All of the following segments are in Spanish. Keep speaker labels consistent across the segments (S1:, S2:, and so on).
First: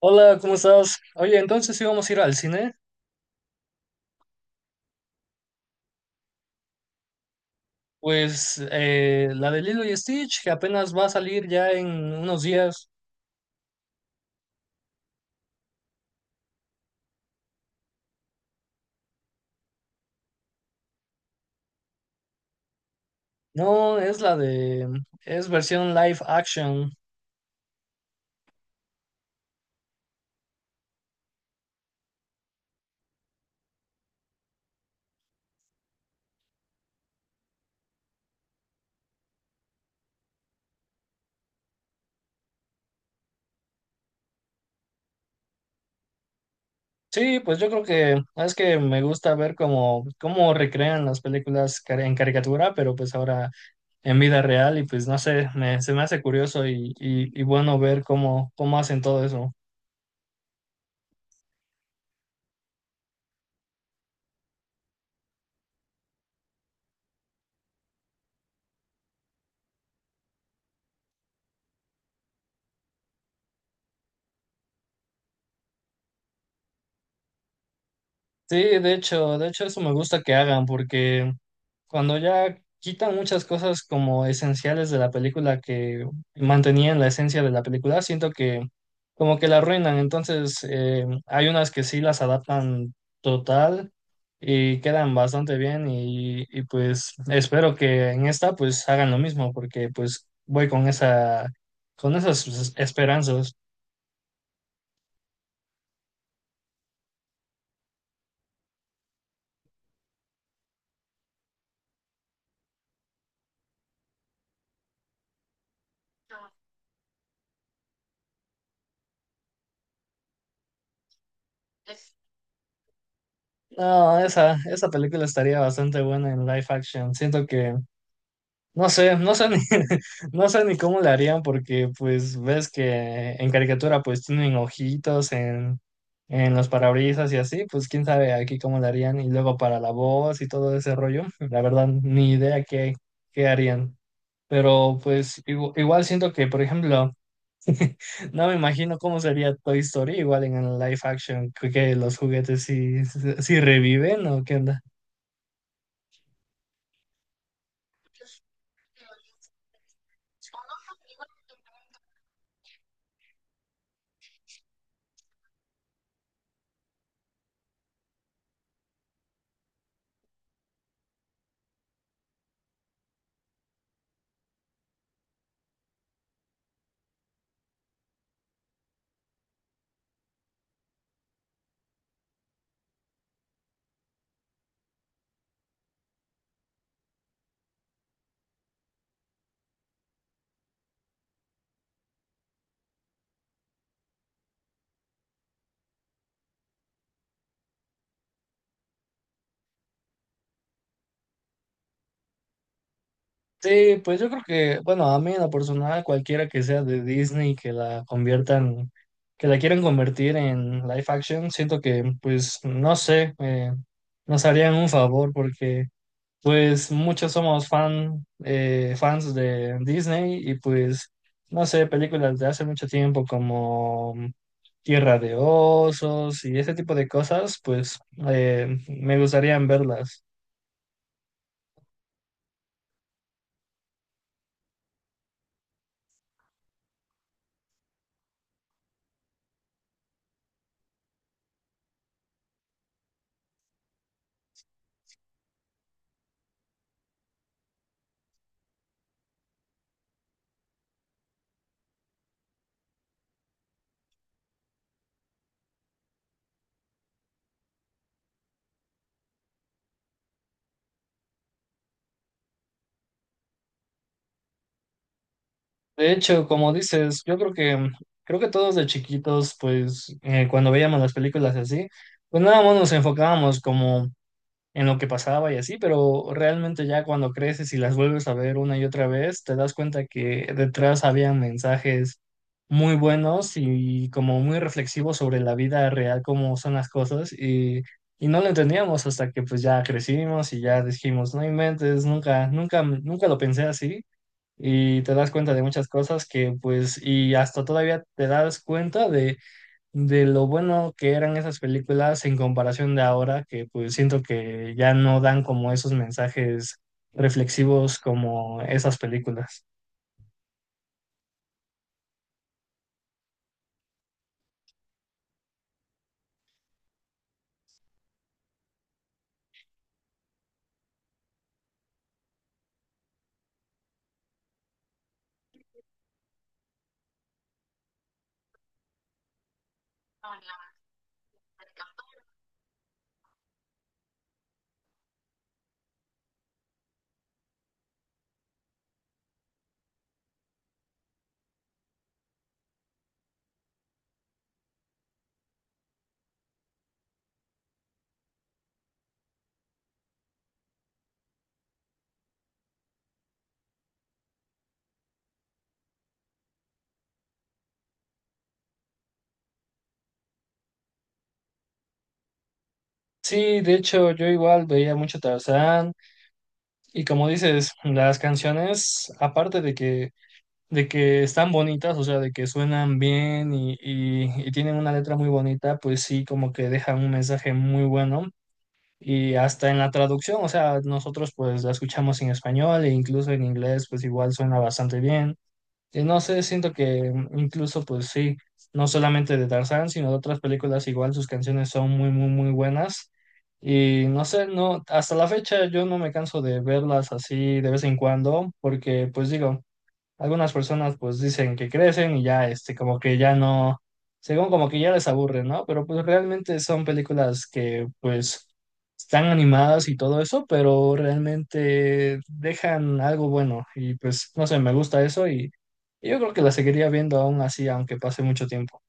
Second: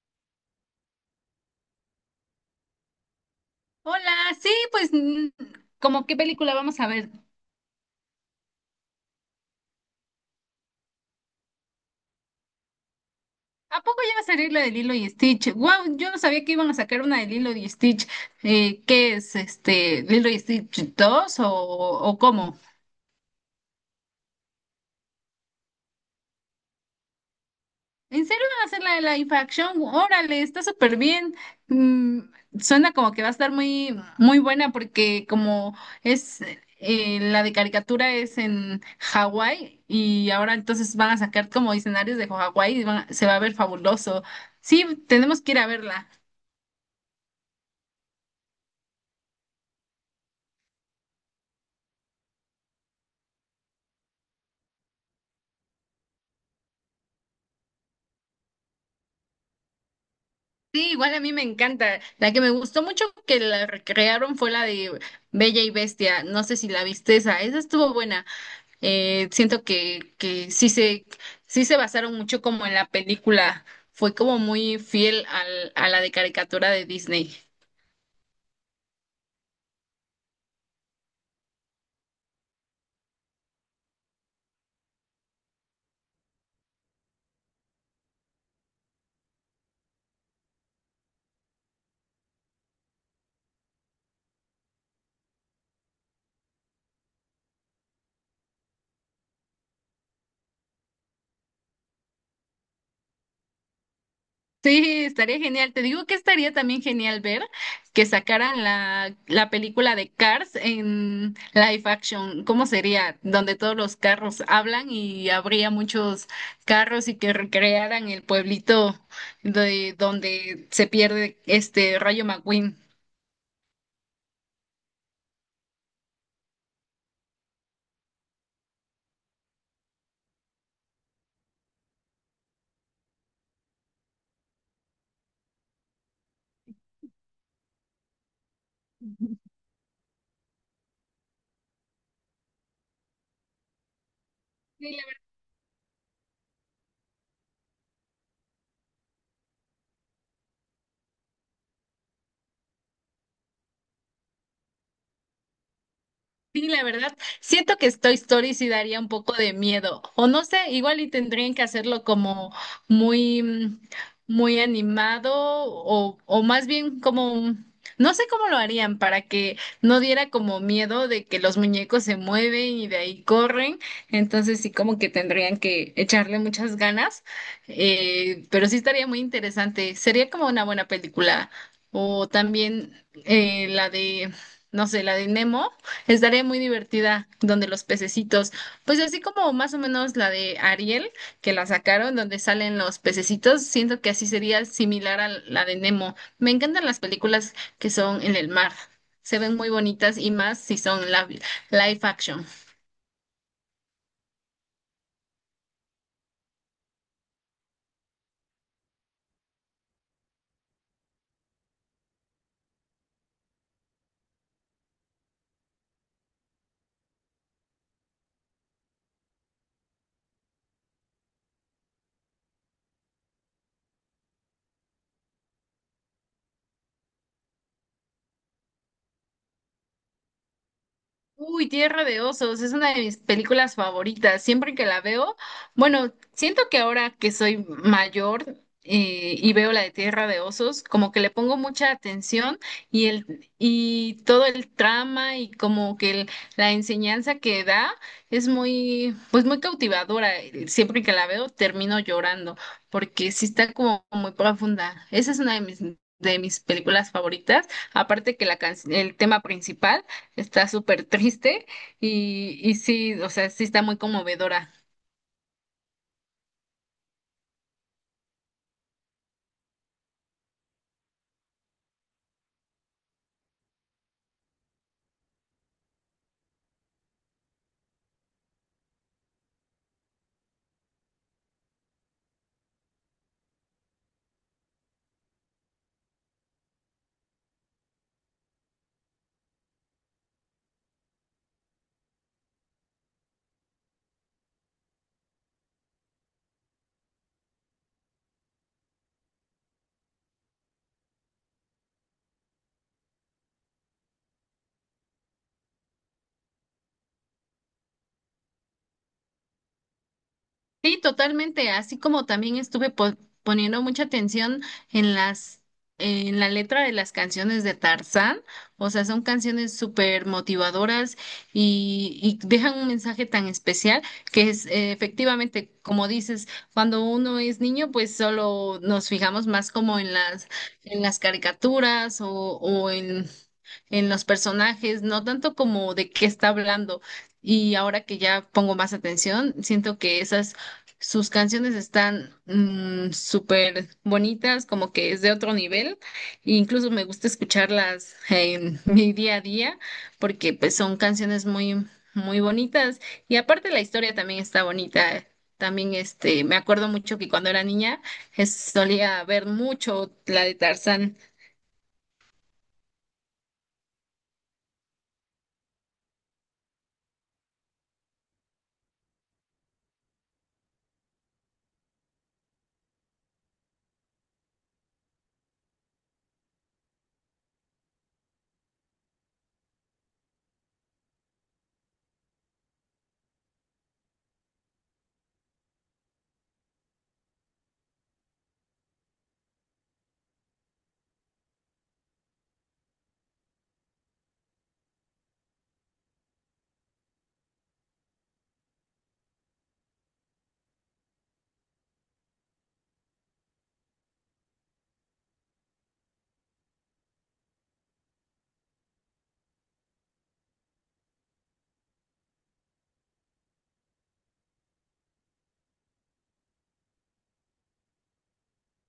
S1: Hola, ¿cómo estás? Oye, entonces íbamos a ir al cine.
S2: Hola, sí, pues, ¿cómo qué película vamos a ver?
S1: Pues la de Lilo y Stitch, que apenas va a salir ya en unos días.
S2: ¿A poco ya va a salir la de Lilo y Stitch? Wow, yo no sabía que iban a sacar una de Lilo y Stitch. ¿Qué es, este, Lilo y Stitch 2 o cómo?
S1: No, es la de... es versión live action.
S2: ¿En serio van a hacer la de la live action? Órale, está súper bien. Mm, Suena como que va a estar muy, muy buena porque como es la de caricatura es en Hawái y ahora entonces van a sacar como escenarios de Hawái y se va a ver fabuloso. Sí, tenemos que ir a verla.
S1: Sí, pues yo creo que es que me gusta ver cómo recrean las películas en caricatura, pero pues ahora en vida real y pues no sé, se me hace curioso y bueno ver cómo hacen todo eso.
S2: Sí, igual a mí me encanta. La que me gustó mucho que la recrearon fue la de Bella y Bestia. No sé si la viste esa. Esa estuvo buena. Siento que sí se basaron mucho como en la película. Fue como muy fiel al, a la de caricatura de Disney.
S1: Sí, de hecho eso me gusta que hagan porque cuando ya quitan muchas cosas como esenciales de la película que mantenían la esencia de la película, siento que como que la arruinan. Entonces, hay unas que sí las adaptan total y quedan bastante bien y pues espero que en esta pues hagan lo mismo porque pues voy con esa, con esas esperanzas.
S2: Sí, estaría genial. Te digo que estaría también genial ver que sacaran la, la película de Cars en live action. ¿Cómo sería? Donde todos los carros hablan y habría muchos carros y que recrearan el pueblito de donde se pierde este Rayo McQueen.
S1: No, esa película estaría bastante buena en live action. Siento que no sé, no sé ni, no sé ni cómo le harían porque pues ves que en caricatura pues tienen ojitos en los parabrisas y así, pues quién sabe aquí cómo le harían y luego para la voz y todo ese rollo, la verdad ni idea qué, qué harían. Pero pues igual siento que, por ejemplo, no me imagino cómo sería Toy Story igual en el live action, que los juguetes sí, sí reviven o qué onda.
S2: Sí, la verdad, siento que Toy Story sí daría un poco de miedo, o no sé, igual y tendrían que hacerlo como muy, muy animado, o más bien como, no sé cómo lo harían para que no diera como miedo de que los muñecos se mueven y de ahí corren, entonces sí como que tendrían que echarle muchas ganas, pero sí estaría muy interesante, sería como una buena película, o también la de, no sé, la de Nemo. Estaría muy divertida donde los pececitos, pues así como más o menos la de Ariel, que la sacaron, donde salen los pececitos, siento que así sería similar a la de Nemo. Me encantan las películas que son en el mar. Se ven muy bonitas y más si son live action.
S1: Sí, pues yo creo que, bueno, a mí en lo personal, cualquiera que sea de Disney que la conviertan, que la quieran convertir en live action, siento que, pues, no sé, nos harían un favor porque, pues, muchos somos fans de Disney y, pues, no sé, películas de hace mucho tiempo como Tierra de Osos y ese tipo de cosas, pues, me gustaría verlas.
S2: Uy, Tierra de Osos, es una de mis películas favoritas. Siempre que la veo, bueno, siento que ahora que soy mayor y veo la de Tierra de Osos, como que le pongo mucha atención y el y todo el trama y como que la enseñanza que da es muy, pues muy cautivadora. Siempre que la veo, termino llorando porque sí está como muy profunda. Esa es una de mis películas favoritas, aparte que el tema principal. Está súper triste y sí, o sea, sí está muy conmovedora.
S1: De hecho, como dices, yo creo que creo que todos de chiquitos, pues cuando veíamos las películas así, pues nada más nos enfocábamos como en lo que pasaba y así, pero realmente ya cuando creces y las vuelves a ver una y otra vez, te das cuenta que detrás había mensajes muy buenos y como muy reflexivos sobre la vida real, cómo son las cosas y no lo entendíamos hasta que pues ya crecimos y ya dijimos, no inventes, nunca, nunca, nunca lo pensé así y te das cuenta de muchas cosas que pues y hasta todavía te das cuenta de lo bueno que eran esas películas en comparación de ahora que pues siento que ya no dan como esos mensajes reflexivos como esas películas.
S2: Sí, totalmente, así como también estuve poniendo mucha atención en las, en la letra de las canciones de Tarzán, o sea, son canciones súper motivadoras y dejan un mensaje tan especial que es efectivamente, como dices, cuando uno es niño, pues solo nos fijamos más como en las caricaturas o, en los personajes, no tanto como de qué está hablando. Y ahora que ya pongo más atención, siento que esas, sus canciones están súper bonitas, como que es de otro nivel. E incluso me gusta escucharlas en mi día a día, porque pues son canciones muy, muy bonitas. Y aparte la historia también está bonita. También este, me acuerdo mucho que cuando era niña solía ver mucho la de Tarzán.
S1: Sí, de hecho yo igual veía mucho Tarzán y como dices, las canciones aparte de que están bonitas, o sea, de que suenan bien y tienen una letra muy bonita, pues sí, como que dejan un mensaje muy bueno. Y hasta en la traducción, o sea, nosotros pues la escuchamos en español e incluso en inglés pues igual suena bastante bien. Y no sé, siento que incluso pues sí, no solamente de Tarzán, sino de otras películas igual sus canciones son muy, muy, muy buenas. Y no sé, no, hasta la fecha yo no me canso de verlas así de vez en cuando, porque pues digo, algunas personas pues dicen que crecen y ya, este, como que ya no, según como que ya les aburre, ¿no? Pero pues realmente son películas que pues están animadas y todo eso, pero realmente dejan algo bueno y pues no sé, me gusta eso y yo creo que la seguiría viendo aún así, aunque pase mucho tiempo.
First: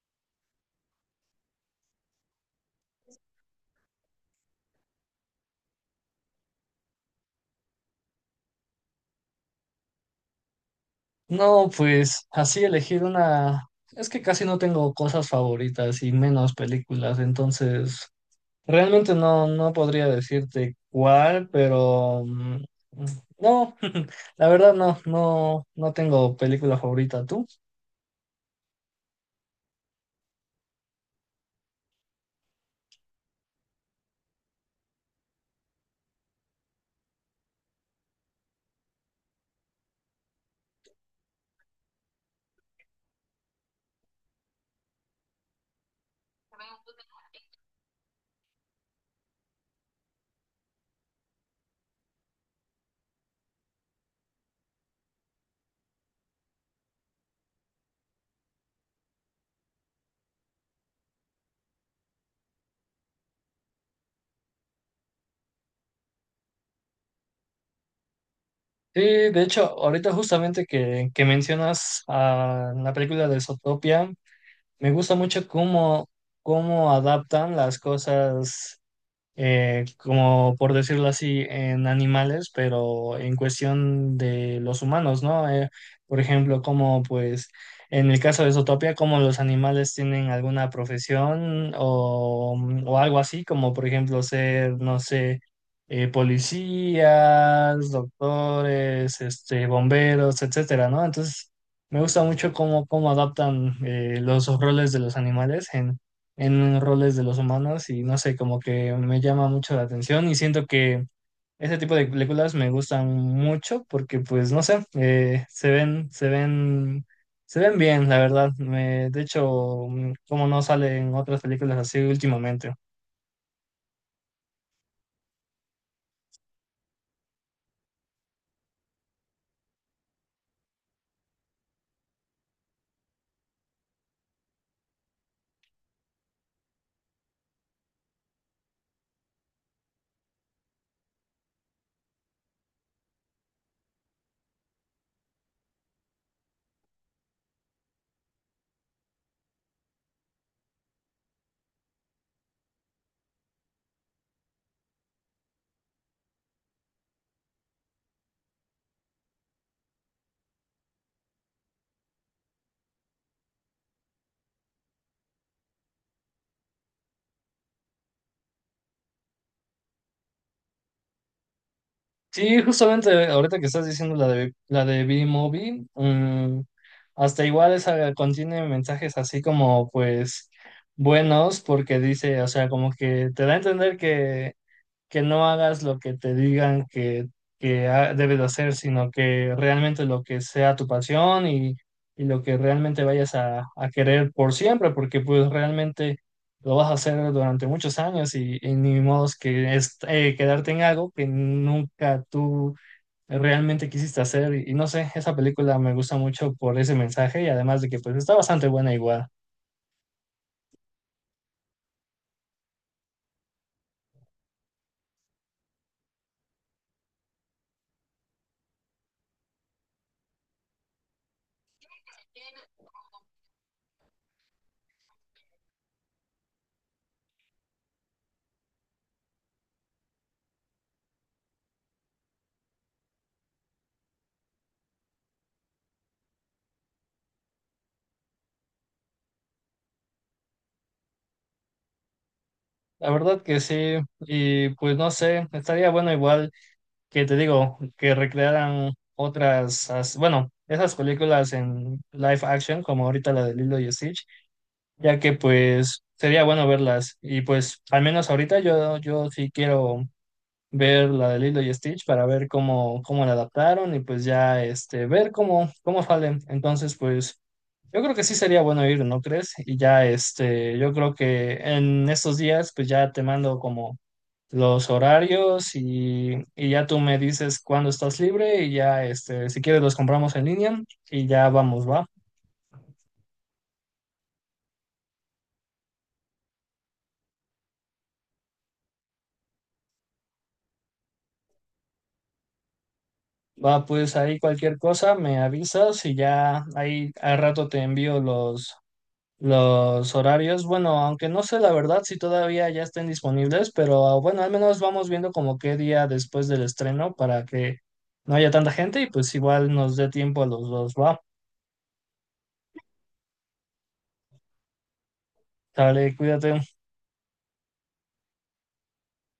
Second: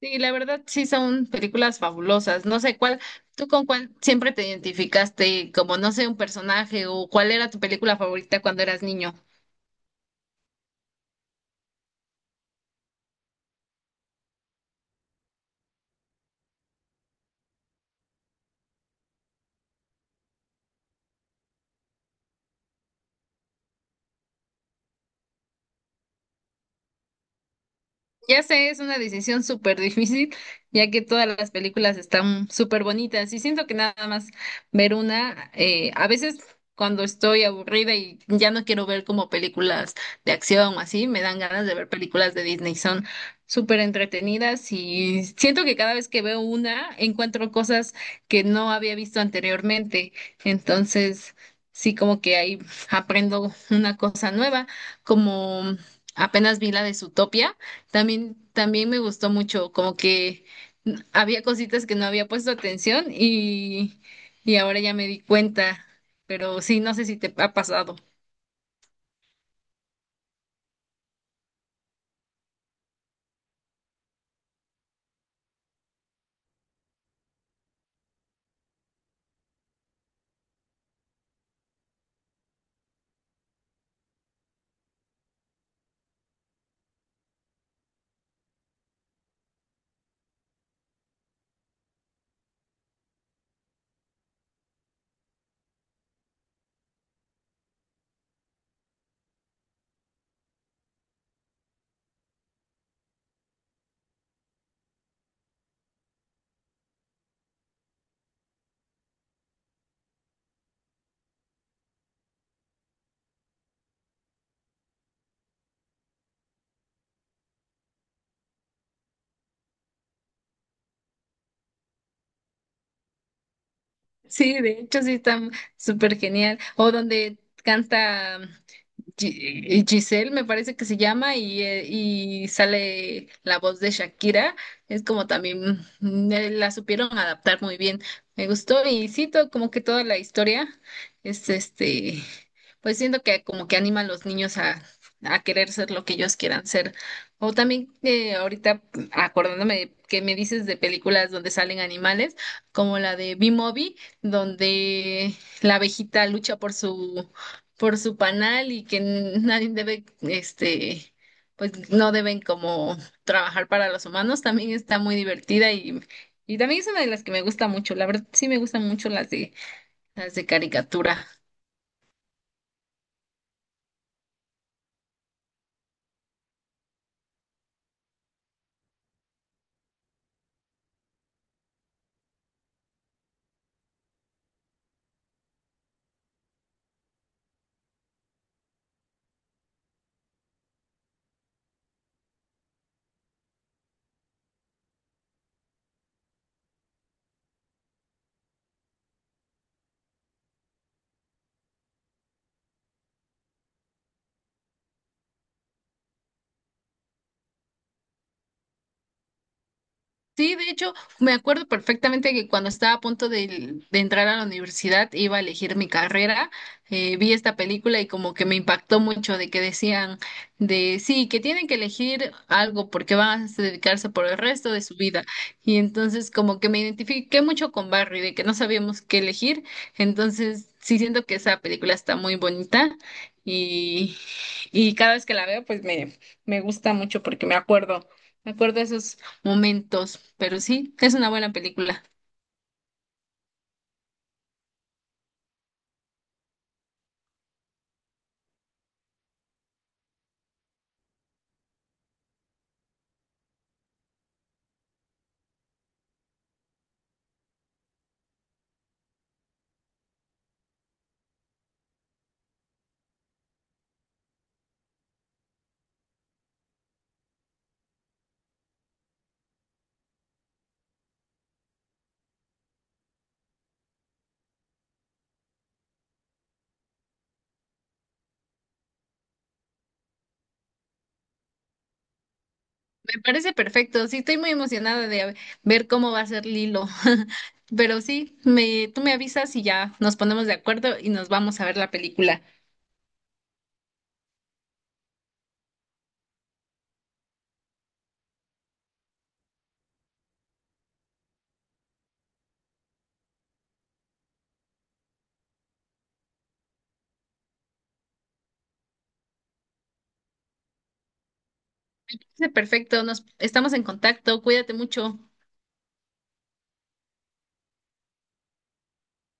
S2: Sí, la verdad sí son películas fabulosas. No sé cuál, tú con cuál siempre te identificaste, como no sé, un personaje o cuál era tu película favorita cuando eras niño.
S1: No, pues así elegir una, es que casi no tengo cosas favoritas y menos películas, entonces... Realmente no, no podría decirte cuál, pero no, la verdad no, no, no tengo película favorita. ¿Tú?
S2: Ya sé, es una decisión súper difícil, ya que todas las películas están súper bonitas y siento que nada más ver una, a veces cuando estoy aburrida y ya no quiero ver como películas de acción o así, me dan ganas de ver películas de Disney, son súper entretenidas y siento que cada vez que veo una encuentro cosas que no había visto anteriormente, entonces sí como que ahí aprendo una cosa nueva, como apenas vi la de Zootopia. También, también me gustó mucho, como que había cositas que no había puesto atención y ahora ya me di cuenta, pero sí, no sé si te ha pasado.
S1: Sí, de hecho, ahorita justamente que mencionas a la película de Zootopia, me gusta mucho cómo adaptan las cosas como por decirlo así, en animales, pero en cuestión de los humanos, ¿no? Por ejemplo, como pues en el caso de Zootopia, como los animales tienen alguna profesión o, o algo así, como por ejemplo ser, no sé, policías, doctores, este, bomberos, etcétera, ¿no? Entonces, me gusta mucho cómo adaptan los roles de los animales en roles de los humanos y no sé, como que me llama mucho la atención y siento que ese tipo de películas me gustan mucho porque pues no sé, se ven bien, la verdad. Me, de hecho, como no salen otras películas así últimamente.
S2: Sí, de hecho sí está súper genial. O donde canta Giselle, me parece que se llama, y sale la voz de Shakira. Es como también la supieron adaptar muy bien. Me gustó y sí, como que toda la historia es este, pues siento que como que anima a los niños a querer ser lo que ellos quieran ser. O también ahorita que me dices de películas donde salen animales, como la de B-Movie, donde la abejita lucha por su panal y que nadie debe, este, pues no deben como trabajar para los humanos, también está muy divertida y también es una de las que me gusta mucho. La verdad, sí me gustan mucho las de caricatura.
S1: Sí, justamente ahorita que estás diciendo la de B-Movie, hasta igual esa contiene mensajes así como pues buenos porque dice, o sea, como que te da a entender que no hagas lo que te digan que debes de hacer, sino que realmente lo que sea tu pasión y lo que realmente vayas a querer por siempre, porque pues realmente lo vas a hacer durante muchos años y ni modo que es, quedarte en algo que nunca tú realmente quisiste hacer. Y no sé, esa película me gusta mucho por ese mensaje y además de que pues está bastante buena igual.
S2: Sí, de hecho, me acuerdo perfectamente que cuando estaba a punto de entrar a la universidad, iba a elegir mi carrera, vi esta película y como que me impactó mucho de que decían de sí, que tienen que elegir algo porque van a dedicarse por el resto de su vida. Y entonces como que me identifiqué mucho con Barry, de que no sabíamos qué elegir. Entonces sí siento que esa película está muy bonita y, y cada vez que la veo pues me gusta mucho porque me acuerdo. Me acuerdo de esos momentos, pero sí, es una buena película.
S1: La verdad que sí, y pues no sé, estaría bueno igual que te digo, que recrearan otras, bueno, esas películas en live action, como ahorita la de Lilo y Stitch, ya que pues sería bueno verlas. Y pues al menos ahorita yo sí quiero ver la de Lilo y Stitch para ver cómo la adaptaron y pues ya este, ver cómo salen. Entonces, pues yo creo que sí sería bueno ir, ¿no crees? Y ya este, yo creo que en estos días pues ya te mando como los horarios y ya tú me dices cuándo estás libre y ya, este, si quieres los compramos en línea y ya vamos, va.
S2: Me parece perfecto, sí, estoy muy emocionada de ver cómo va a ser Lilo, pero sí, me, tú me avisas y ya nos ponemos de acuerdo y nos vamos a ver la película.
S1: Va, pues ahí cualquier cosa me avisas y ya ahí al rato te envío los horarios. Bueno, aunque no sé la verdad si todavía ya estén disponibles, pero bueno, al menos vamos viendo como qué día después del estreno para que no haya tanta gente y pues igual nos dé tiempo a los dos, va.
S2: Parece perfecto, nos estamos en contacto, cuídate mucho.
S1: Dale, cuídate.